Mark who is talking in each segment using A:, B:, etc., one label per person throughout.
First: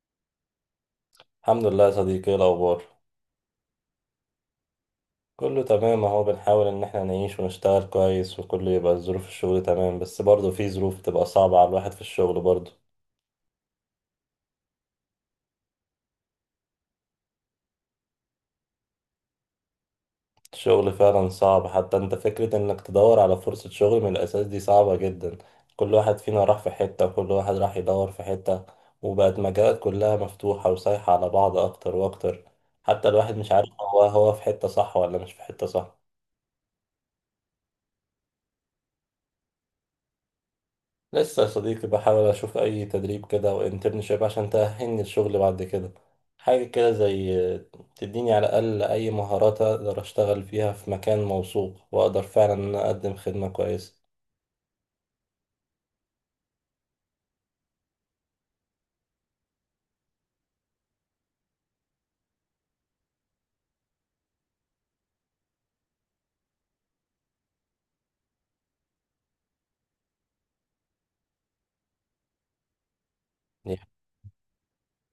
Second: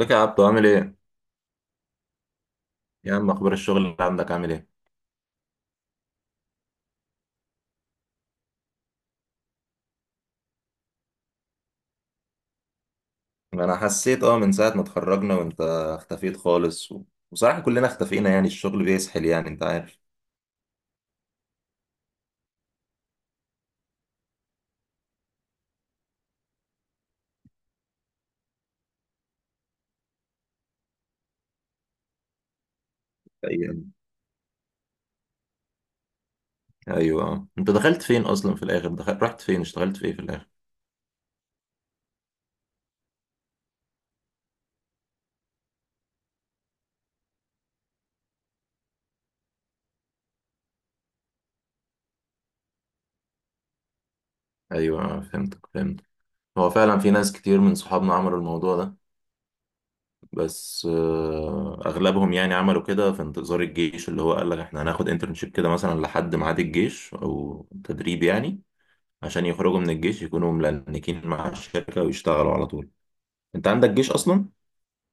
A: ازيك يا عبدو، عامل ايه؟
B: الحمد لله يا صديقي، ايه الاخبار؟
A: يا عم، اخبار الشغل اللي عندك عامل ايه؟
B: كله تمام اهو، بنحاول ان احنا نعيش ونشتغل كويس وكله يبقى ظروف الشغل تمام، بس برضه في ظروف بتبقى صعبة على الواحد في الشغل برضه.
A: انا حسيت من ساعة ما اتخرجنا وانت اختفيت خالص وصراحة كلنا اختفينا، يعني الشغل بيسحل، يعني انت عارف.
B: الشغل فعلا صعب، حتى انت فكرة انك تدور على فرصة شغل من الاساس دي صعبة جدا. كل واحد فينا راح في حتة وكل واحد راح يدور في حتة، وبقت مجالات كلها مفتوحة وسايحة على بعض اكتر واكتر. حتى الواحد مش عارف
A: ايوه،
B: هو في حتة صح ولا مش في حتة صح.
A: ايوه، اه. انت دخلت فين اصلا في الاخر؟ رحت فين؟ اشتغلت في ايه في الاخر؟
B: لسه يا صديقي بحاول أشوف أي تدريب كده أو انترنشيب عشان تأهلني الشغل بعد كده، حاجة كده زي تديني على الأقل أي مهارات أقدر أشتغل فيها في مكان موثوق، وأقدر فعلا إن أنا أقدم خدمة كويسة.
A: ايوه اه، فهمتك، فهمت. هو فعلا في ناس كتير من صحابنا عملوا الموضوع ده، بس اغلبهم يعني عملوا كده في انتظار الجيش، اللي هو قال لك احنا هناخد انترنشيب كده مثلا لحد ميعاد الجيش او تدريب، يعني عشان يخرجوا من الجيش يكونوا ملنكين مع الشركة ويشتغلوا على طول. انت
B: دي
A: عندك جيش اصلا؟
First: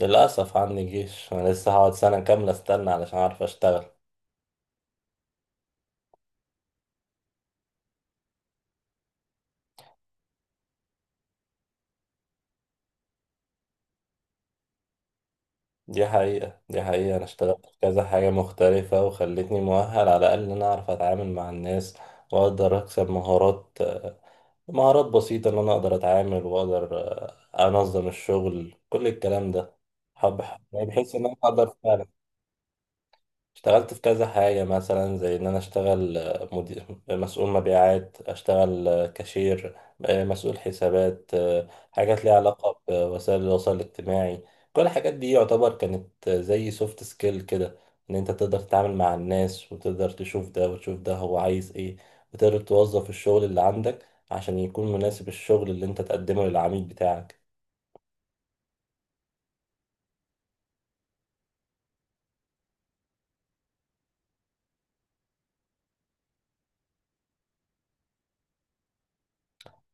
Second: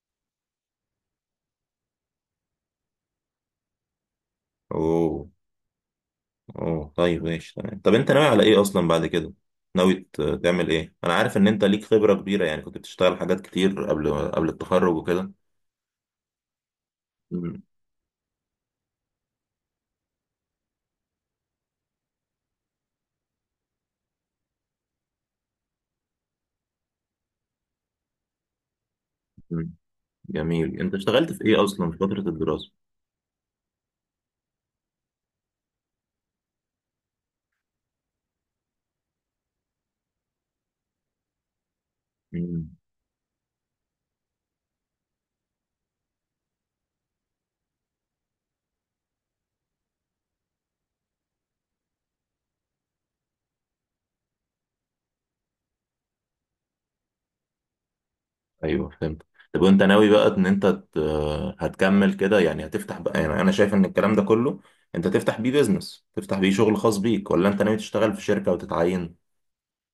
B: للأسف عندي جيش، أنا لسه هقعد سنة كاملة أستنى علشان أعرف أشتغل.
A: اوه، اوه طيب، ماشي تمام. طب انت ناوي على ايه اصلا بعد كده؟ ناوي تعمل ايه؟ انا عارف ان انت ليك خبرة كبيرة، يعني كنت بتشتغل حاجات كتير قبل التخرج وكده.
B: دي حقيقة، أنا
A: مم.
B: اشتغلت في كذا حاجة مختلفة، وخلتني مؤهل على الأقل إن أنا أعرف أتعامل مع الناس وأقدر أكسب مهارات، مهارات بسيطة إن أنا أقدر أتعامل وأقدر أنظم الشغل كل الكلام
A: مم.
B: ده. حب
A: جميل. انت
B: بحيث إن
A: اشتغلت
B: أنا
A: في ايه
B: أقدر
A: اصلا في
B: فعلا.
A: فترة الدراسة؟
B: اشتغلت في كذا حاجة، مثلا زي إن أنا أشتغل مدير مسؤول مبيعات، أشتغل كاشير، مسؤول حسابات، حاجات ليها علاقة بوسائل التواصل الاجتماعي. كل الحاجات دي يعتبر كانت زي سوفت سكيل كده، إن أنت تقدر تتعامل مع الناس وتقدر تشوف ده وتشوف ده هو عايز إيه، وتقدر توظف الشغل اللي عندك عشان يكون مناسب الشغل اللي أنت تقدمه للعميل بتاعك.
A: ايوه، فهمت. طب وانت ناوي بقى ان انت هتكمل كده يعني، هتفتح بقى، يعني انا شايف ان الكلام ده كله انت تفتح بيه بيزنس، تفتح بيه شغل خاص بيك، ولا انت ناوي تشتغل في شركة وتتعين؟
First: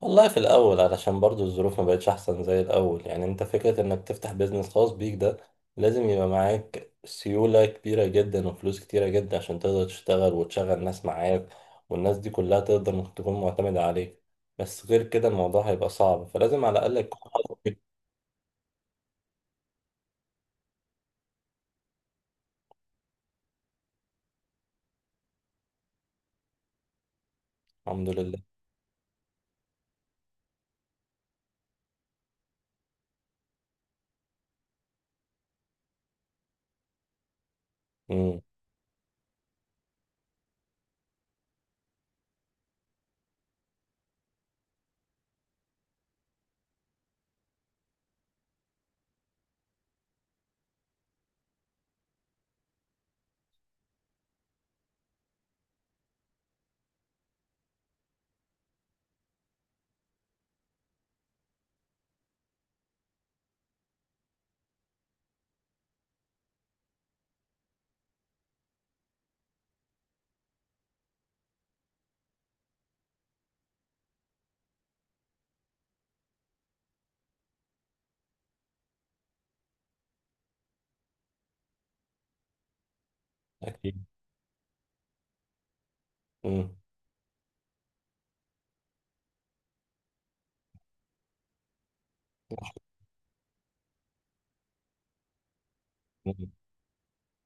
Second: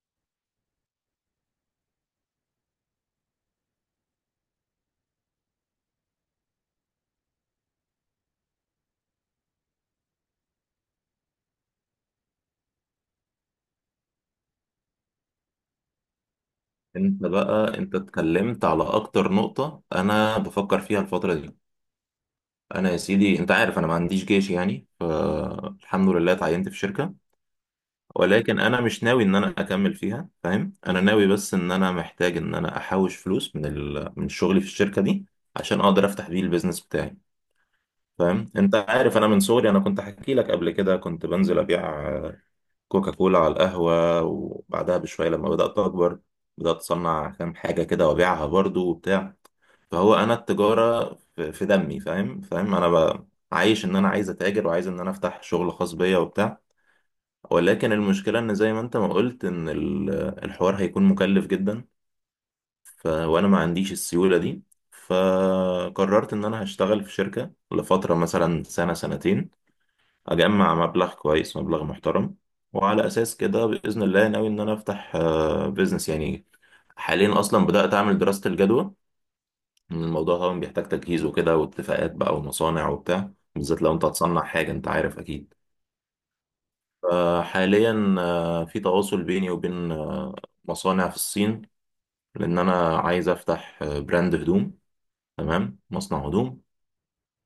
B: والله في الأول، علشان برضو الظروف ما بقتش أحسن زي الأول، يعني أنت فكرة إنك تفتح بيزنس خاص بيك ده لازم يبقى معاك سيولة كبيرة جدا وفلوس كتيرة جدا عشان تقدر تشتغل وتشغل ناس معاك، والناس دي كلها تقدر إنك تكون معتمدة عليك. بس غير كده الموضوع هيبقى صعب، فلازم على الأقل يكون
A: انت بقى،
B: حظك.
A: انت اتكلمت على اكتر نقطة انا بفكر فيها الفترة دي. انا يا سيدي، انت عارف انا ما عنديش جيش يعني، فالحمد لله اتعينت في شركة.
B: الحمد لله.
A: ولكن انا مش ناوي ان انا اكمل فيها، فاهم؟ انا ناوي بس ان انا محتاج ان انا احوش فلوس من شغلي في الشركة دي عشان اقدر افتح بيه البيزنس بتاعي.
B: امم.
A: فاهم؟ انت عارف انا من صغري، انا كنت احكي لك قبل كده، كنت بنزل ابيع كوكا كولا على القهوه، وبعدها بشويه لما بدات اكبر بدات اصنع كام حاجه كده وابيعها برضو وبتاع. فهو انا التجاره في دمي، فاهم انا عايش ان انا عايز اتاجر وعايز ان انا افتح شغل خاص بيا وبتاع. ولكن المشكله ان زي ما انت ما قلت ان الحوار هيكون مكلف جدا. وانا ما عنديش السيوله دي. فقررت ان انا هشتغل في شركه لفتره، مثلا سنه، سنتين، اجمع مبلغ كويس، مبلغ محترم، وعلى اساس كده باذن الله ناوي ان انا افتح بيزنس يعني. حاليا اصلا بدات اعمل دراسه الجدوى. إن الموضوع طبعا بيحتاج تجهيز وكده، واتفاقات بقى، ومصانع وبتاع، بالذات لو
B: أكيد.
A: انت هتصنع حاجه انت عارف اكيد.
B: امم.
A: فحاليا في تواصل بيني وبين مصانع في الصين، لان انا عايز افتح براند هدوم، تمام، مصنع
B: امم.
A: هدوم.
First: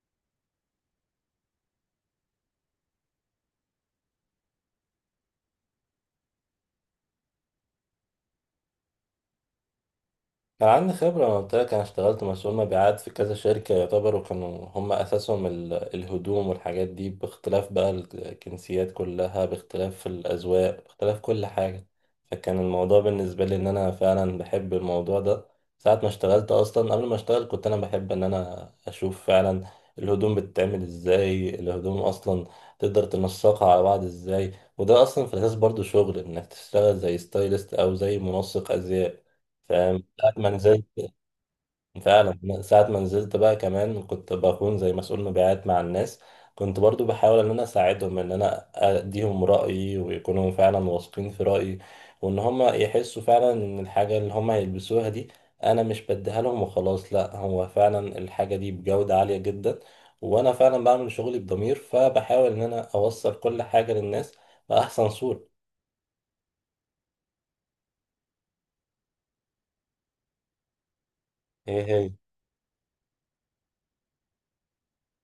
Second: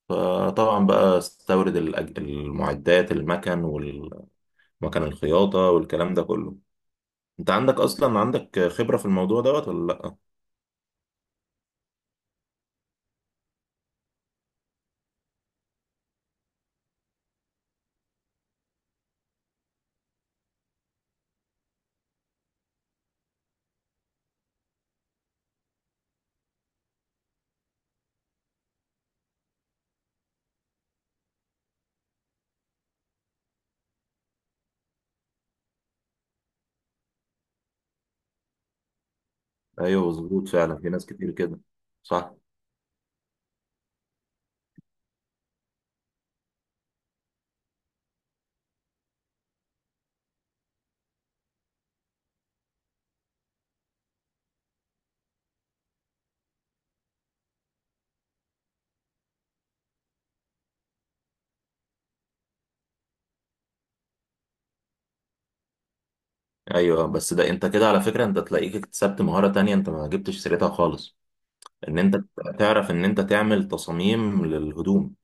A: فطبعا بقى استورد المعدات، المكن والمكن الخياطة والكلام ده كله. انت عندك اصلا عندك خبرة في الموضوع دوت ولا لا؟
B: كان عندي خبرة، أنا قلت لك أنا اشتغلت مسؤول مبيعات في كذا شركة يعتبروا كانوا هم أساسهم الهدوم والحاجات دي، باختلاف بقى الجنسيات كلها، باختلاف الأذواق، باختلاف كل حاجة. فكان الموضوع بالنسبة لي إن أنا فعلا بحب الموضوع ده. ساعة ما اشتغلت أصلا، قبل ما اشتغل كنت أنا بحب إن أنا أشوف فعلا الهدوم بتتعمل إزاي، الهدوم أصلا تقدر تنسقها على بعض إزاي. وده أصلا في الأساس برضو شغل، إنك تشتغل زي ستايلست أو زي منسق أزياء. فاهم؟
A: ايوه،
B: ساعة
A: مظبوط،
B: ما
A: فعلا
B: نزلت
A: في ناس كتير كده. صح.
B: فعلا من ساعة ما نزلت بقى كمان كنت بكون زي مسؤول مبيعات مع الناس. كنت برضو بحاول ان انا اساعدهم، ان انا اديهم رأيي ويكونوا فعلا واثقين في رأيي، وان هم يحسوا فعلا ان الحاجة اللي هم هيلبسوها دي انا مش بديها لهم وخلاص، لا هو فعلا الحاجة دي بجودة عالية جدا، وانا فعلا بعمل شغلي بضمير، فبحاول ان انا اوصل كل حاجة للناس بأحسن صورة.
A: ايوه، بس ده انت كده على فكرة انت تلاقيك اكتسبت مهارة تانية، انت ما جبتش سيرتها خالص.
B: ايه
A: ان
B: هي؟
A: انت تعرف ان انت تعمل تصاميم للهدوم،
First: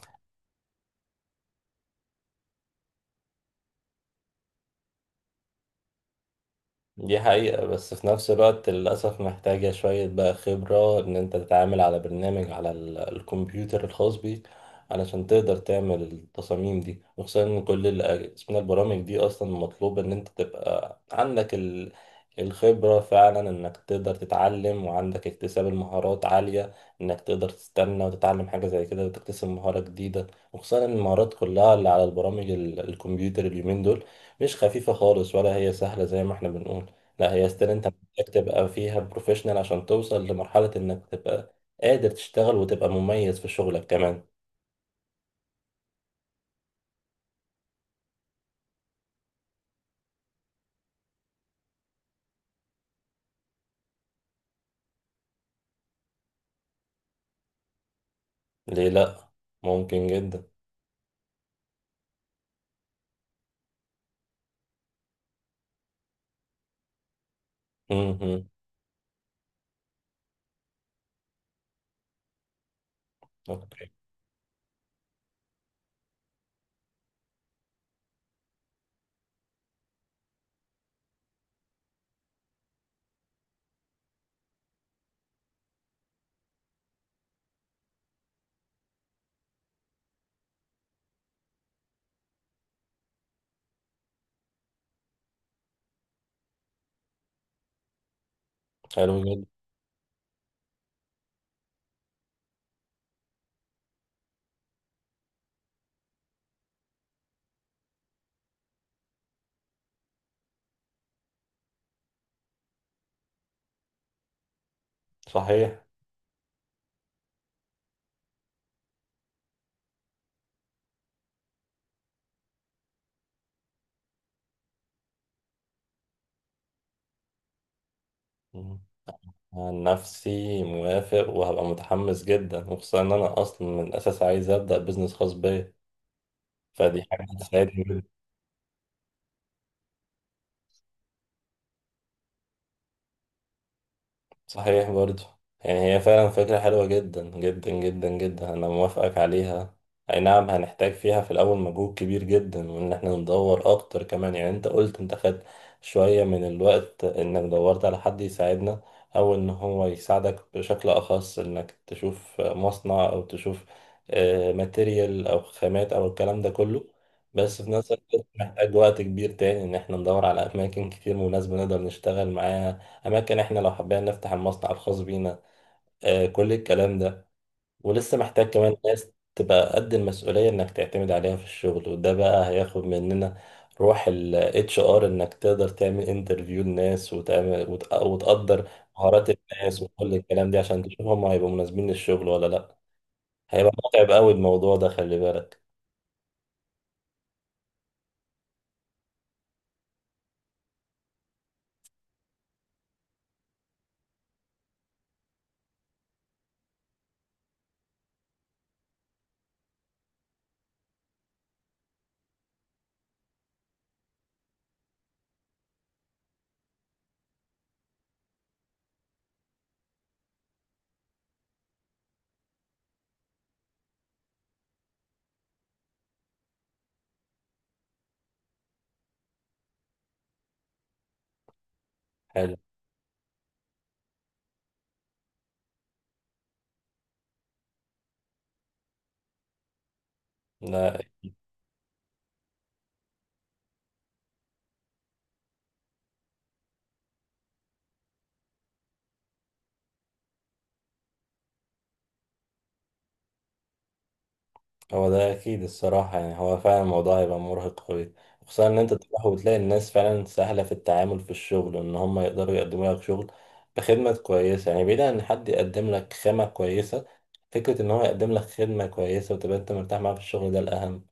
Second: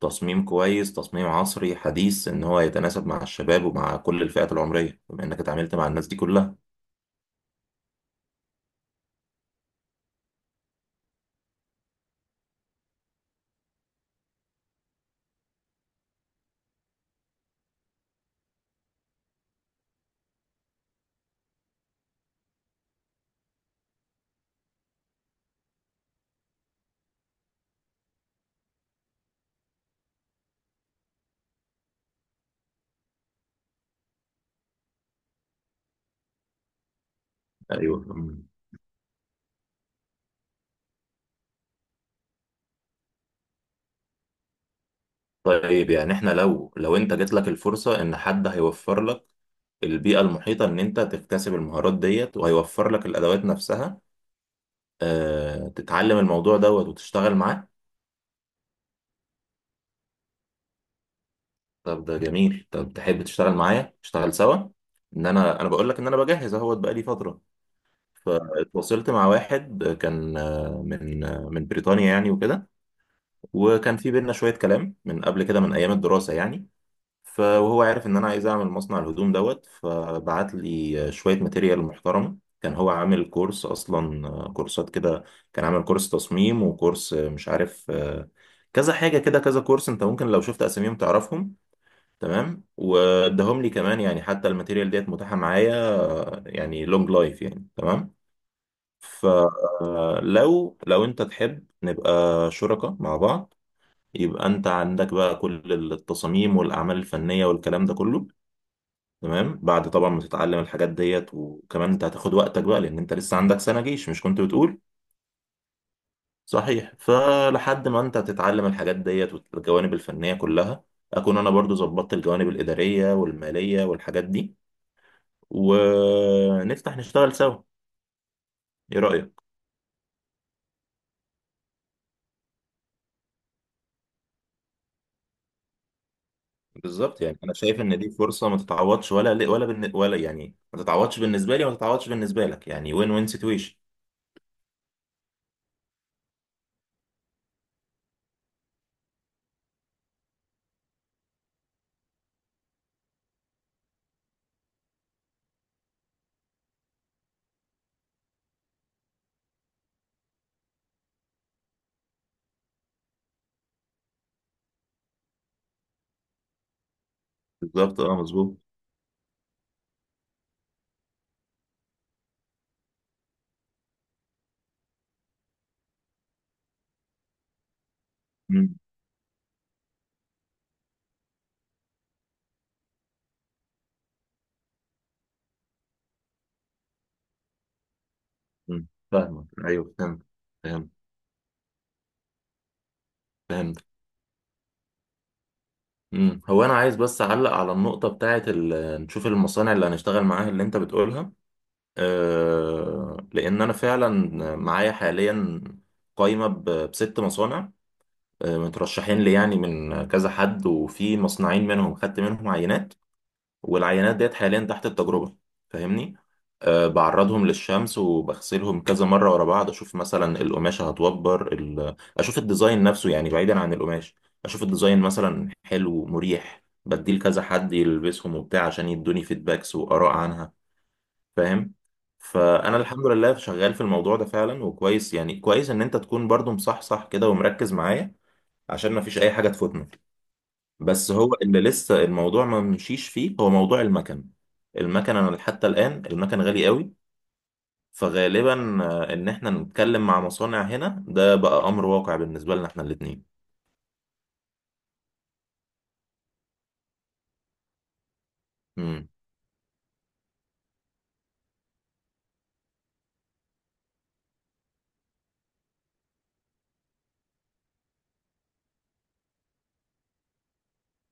A: تصميم كويس، تصميم عصري حديث، ان هو يتناسب مع الشباب ومع كل الفئات العمرية، بما انك اتعاملت مع الناس دي كلها.
B: دي حقيقة، بس في نفس الوقت للأسف محتاجة شوية بقى خبرة إن أنت تتعامل على برنامج، على الكمبيوتر الخاص بيك، علشان تقدر تعمل التصاميم دي. وخصوصا إن كل اسمها البرامج دي أصلا مطلوب إن أنت تبقى عندك الخبرة فعلا، إنك تقدر تتعلم وعندك اكتساب المهارات عالية، إنك تقدر تستنى وتتعلم حاجة زي كده وتكتسب مهارة جديدة. وخصوصا إن المهارات كلها اللي على البرامج الكمبيوتر اليومين دول مش خفيفة خالص ولا هي سهلة زي ما احنا بنقول، لا هي ستيل انت
A: ايوه.
B: محتاج تبقى فيها بروفيشنال عشان توصل لمرحلة انك تبقى قادر تشتغل وتبقى مميز في شغلك كمان.
A: طيب، يعني احنا لو انت جات لك الفرصة ان حد هيوفر لك البيئة المحيطة ان انت تكتسب المهارات ديت، وهيوفر لك الادوات نفسها، اه تتعلم الموضوع دوت وتشتغل معاه.
B: ليه لا؟ ممكن جدا.
A: طب ده جميل. طب تحب تشتغل معايا، نشتغل سوا؟ ان انا بقول لك ان انا بجهز اهوت بقالي فترة.
B: امم.
A: فاتواصلت مع واحد كان من بريطانيا يعني وكده.
B: اوكي.
A: وكان في بينا شوية كلام من قبل كده من ايام الدراسة يعني. وهو عارف ان انا عايز اعمل مصنع الهدوم دوت، فبعت لي شويه ماتيريال محترمه. كان هو عامل كورس اصلا، كورسات كده. كان عامل كورس تصميم، وكورس مش عارف كذا حاجه كده، كذا كورس انت ممكن لو شفت اساميهم تعرفهم. تمام، واداهم لي كمان يعني، حتى الماتيريال ديت متاحه معايا يعني لونج لايف يعني، تمام.
B: حلو جدا.
A: فلو انت تحب نبقى شركاء مع بعض، يبقى انت عندك بقى كل التصاميم والاعمال الفنيه والكلام ده كله، تمام، بعد طبعا ما تتعلم الحاجات ديت. وكمان انت هتاخد وقتك بقى، لان انت لسه عندك سنة جيش، مش كنت بتقول؟
B: صحيح.
A: صحيح. فلحد ما انت تتعلم الحاجات ديت والجوانب الفنية كلها، اكون انا برضو ظبطت الجوانب الإدارية والمالية والحاجات دي، ونفتح نشتغل سوا.
B: مم.
A: ايه رأيك؟
B: عن نفسي موافق وهبقى متحمس جدا، وخصوصا ان انا اصلا من الاساس عايز ابدا بزنس خاص بيا، فدي
A: بالظبط،
B: حاجة
A: يعني انا شايف ان
B: هتساعدني.
A: دي فرصة ما تتعوضش، ولا يعني ما تتعوضش بالنسبة لي، وما تتعوضش بالنسبة لك، يعني وين وين سيتويشن.
B: صحيح برضو. يعني هي فعلا فكرة حلوة جدا جدا جدا جدا، أنا موافقك عليها. أي نعم، هنحتاج فيها في الأول مجهود كبير جدا، وإن إحنا ندور أكتر كمان. يعني أنت قلت أنت خدت شوية من الوقت إنك دورت على حد يساعدنا، أو إن هو يساعدك بشكل أخص، إنك تشوف مصنع أو تشوف ماتيريال أو خامات أو الكلام ده كله. بس في نفس
A: بالظبط، اه،
B: الوقت
A: مظبوط.
B: محتاج وقت كبير تاني إن إحنا ندور على أماكن كتير مناسبة نقدر نشتغل معاها، اماكن احنا لو حبينا نفتح المصنع الخاص بينا، آه، كل الكلام ده. ولسه محتاج
A: مم.
B: كمان ناس تبقى قد المسؤولية انك تعتمد عليها في الشغل، وده بقى هياخد مننا روح ال HR، انك تقدر تعمل انترفيو للناس وتعمل وتقدر
A: مم.
B: مهارات
A: فاهمك،
B: الناس
A: ايوه
B: وكل
A: فهمت.
B: الكلام ده عشان
A: فهمت.
B: تشوف هم هيبقوا مناسبين للشغل ولا لا. هيبقى
A: فهمت.
B: متعب قوي الموضوع ده، خلي بالك.
A: مم. هو انا عايز بس اعلق على النقطه بتاعه نشوف المصانع اللي هنشتغل معاها اللي انت بتقولها. أه، لان انا فعلا معايا حاليا قايمه بست مصانع مترشحين لي يعني من كذا حد، وفي مصنعين منهم خدت منهم عينات، والعينات ديت حاليا تحت التجربة. فاهمني؟ أه بعرضهم للشمس، وبغسلهم كذا مرة ورا بعض، أشوف مثلا القماشة هتوبر أشوف الديزاين نفسه يعني بعيدا عن القماش، أشوف الديزاين مثلا حلو مريح، بديه لكذا حد يلبسهم وبتاع عشان يدوني فيدباكس وآراء عنها، فاهم؟
B: حلو.
A: فأنا الحمد لله شغال في الموضوع ده فعلا، وكويس يعني كويس إن أنت تكون برضو مصحصح كده ومركز معايا، عشان مفيش أي حاجة تفوتنا.
B: لا،
A: بس هو اللي لسه الموضوع ما مشيش فيه هو موضوع المكن. المكن انا حتى الان المكن غالي قوي. فغالبا ان احنا نتكلم مع مصانع هنا ده بقى امر واقع بالنسبه لنا احنا الاثنين.
B: هو ده اكيد الصراحه، يعني هو فعلا الموضوع هيبقى مرهق قوي، خصوصا ان انت
A: امم.
B: تروح وتلاقي الناس فعلا سهله في التعامل في الشغل وان هم يقدروا يقدموا لك شغل بخدمه كويسه. يعني بعيد عن ان حد يقدم لك خامه كويسه، فكره ان هو يقدم لك خدمه كويسه وتبقى انت مرتاح معاه في الشغل ده الاهم.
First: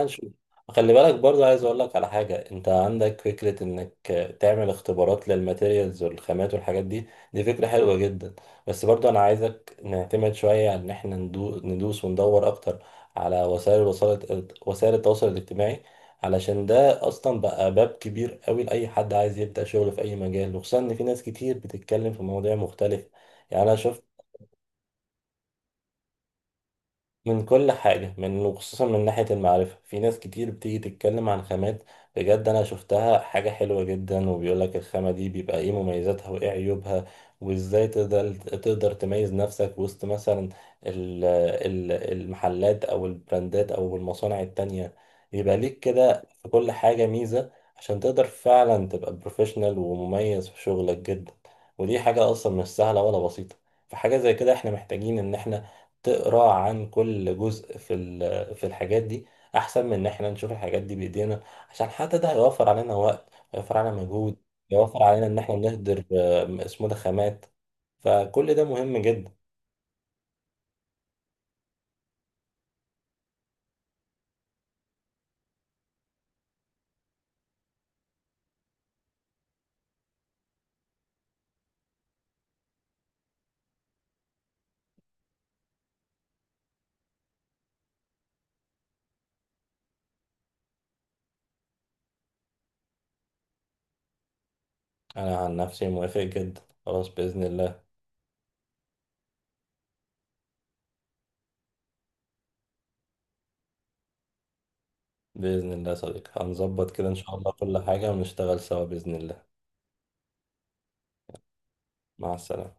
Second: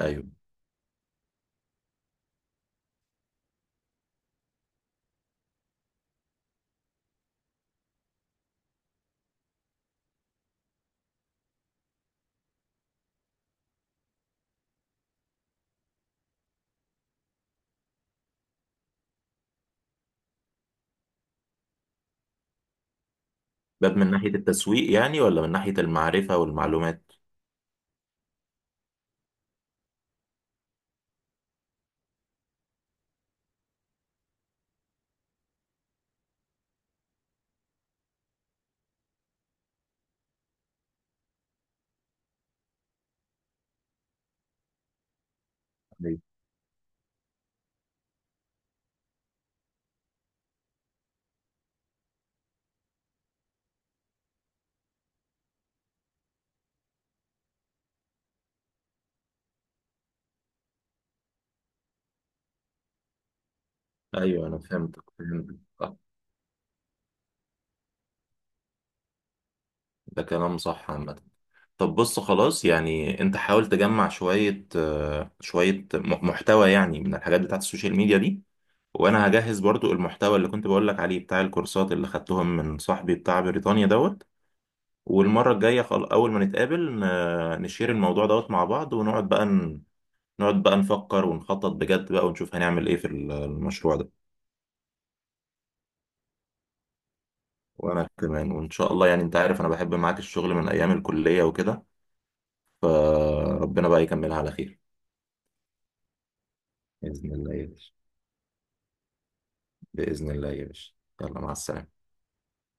A: ايوه،
B: خلي بالك برضه، عايز اقول لك على حاجه، انت عندك فكره انك تعمل اختبارات للماتيريالز والخامات والحاجات دي، دي فكره حلوه جدا. بس برضه انا عايزك نعتمد شويه على ان احنا ندوس وندور اكتر على وسائل وسائل التواصل الاجتماعي، علشان ده اصلا بقى باب كبير قوي لاي حد عايز يبدا شغل في اي مجال. وخصوصا ان في ناس كتير بتتكلم في مواضيع مختلفه. يعني انا
A: باب
B: شفت
A: من ناحيه التسويق يعني، ولا من ناحيه المعرفه والمعلومات؟
B: من كل حاجة، من وخصوصا من ناحية المعرفة، في ناس كتير بتيجي تتكلم عن خامات بجد، أنا شفتها حاجة حلوة جدا، وبيقولك الخامة دي بيبقى إيه مميزاتها وإيه عيوبها، وإزاي تقدر تميز نفسك وسط مثلا المحلات أو البراندات أو المصانع التانية، يبقى ليك
A: ايوه،
B: كده في كل حاجة ميزة، عشان تقدر فعلا تبقى بروفيشنال ومميز في شغلك جدا. ودي حاجة أصلا مش سهلة ولا بسيطة، فحاجة زي كده احنا محتاجين ان احنا تقرا عن كل جزء في في الحاجات دي، احسن من ان احنا نشوف الحاجات دي بايدينا، عشان حتى ده هيوفر علينا وقت، هيوفر علينا مجهود،
A: ايوه، انا
B: هيوفر
A: فهمتك،
B: علينا ان احنا نهدر اسمه ده خامات. فكل ده مهم جدا.
A: ده كلام صح عامه. طب بص، خلاص يعني، انت حاول تجمع شويه محتوى يعني من الحاجات بتاعت السوشيال ميديا دي. وانا هجهز برضو المحتوى اللي كنت بقولك عليه بتاع الكورسات اللي خدتهم من صاحبي بتاع بريطانيا دوت. والمرة الجاية اول ما نتقابل نشير الموضوع دوت مع بعض، ونقعد بقى ن... نقعد بقى نفكر ونخطط بجد بقى، ونشوف هنعمل ايه في المشروع ده.
B: انا عن نفسي موافق جدا، خلاص باذن الله.
A: وانا كمان، وان شاء الله، يعني انت عارف انا بحب معاك الشغل من ايام الكلية وكده، فربنا بقى يكملها على خير.
B: باذن الله يا صديقي، هنظبط كده ان
A: بإذن
B: شاء الله
A: الله يا
B: كل
A: باشا.
B: حاجه ونشتغل سوا باذن الله.
A: بإذن الله يا باشا. يلا، مع السلامة.
B: مع السلامه.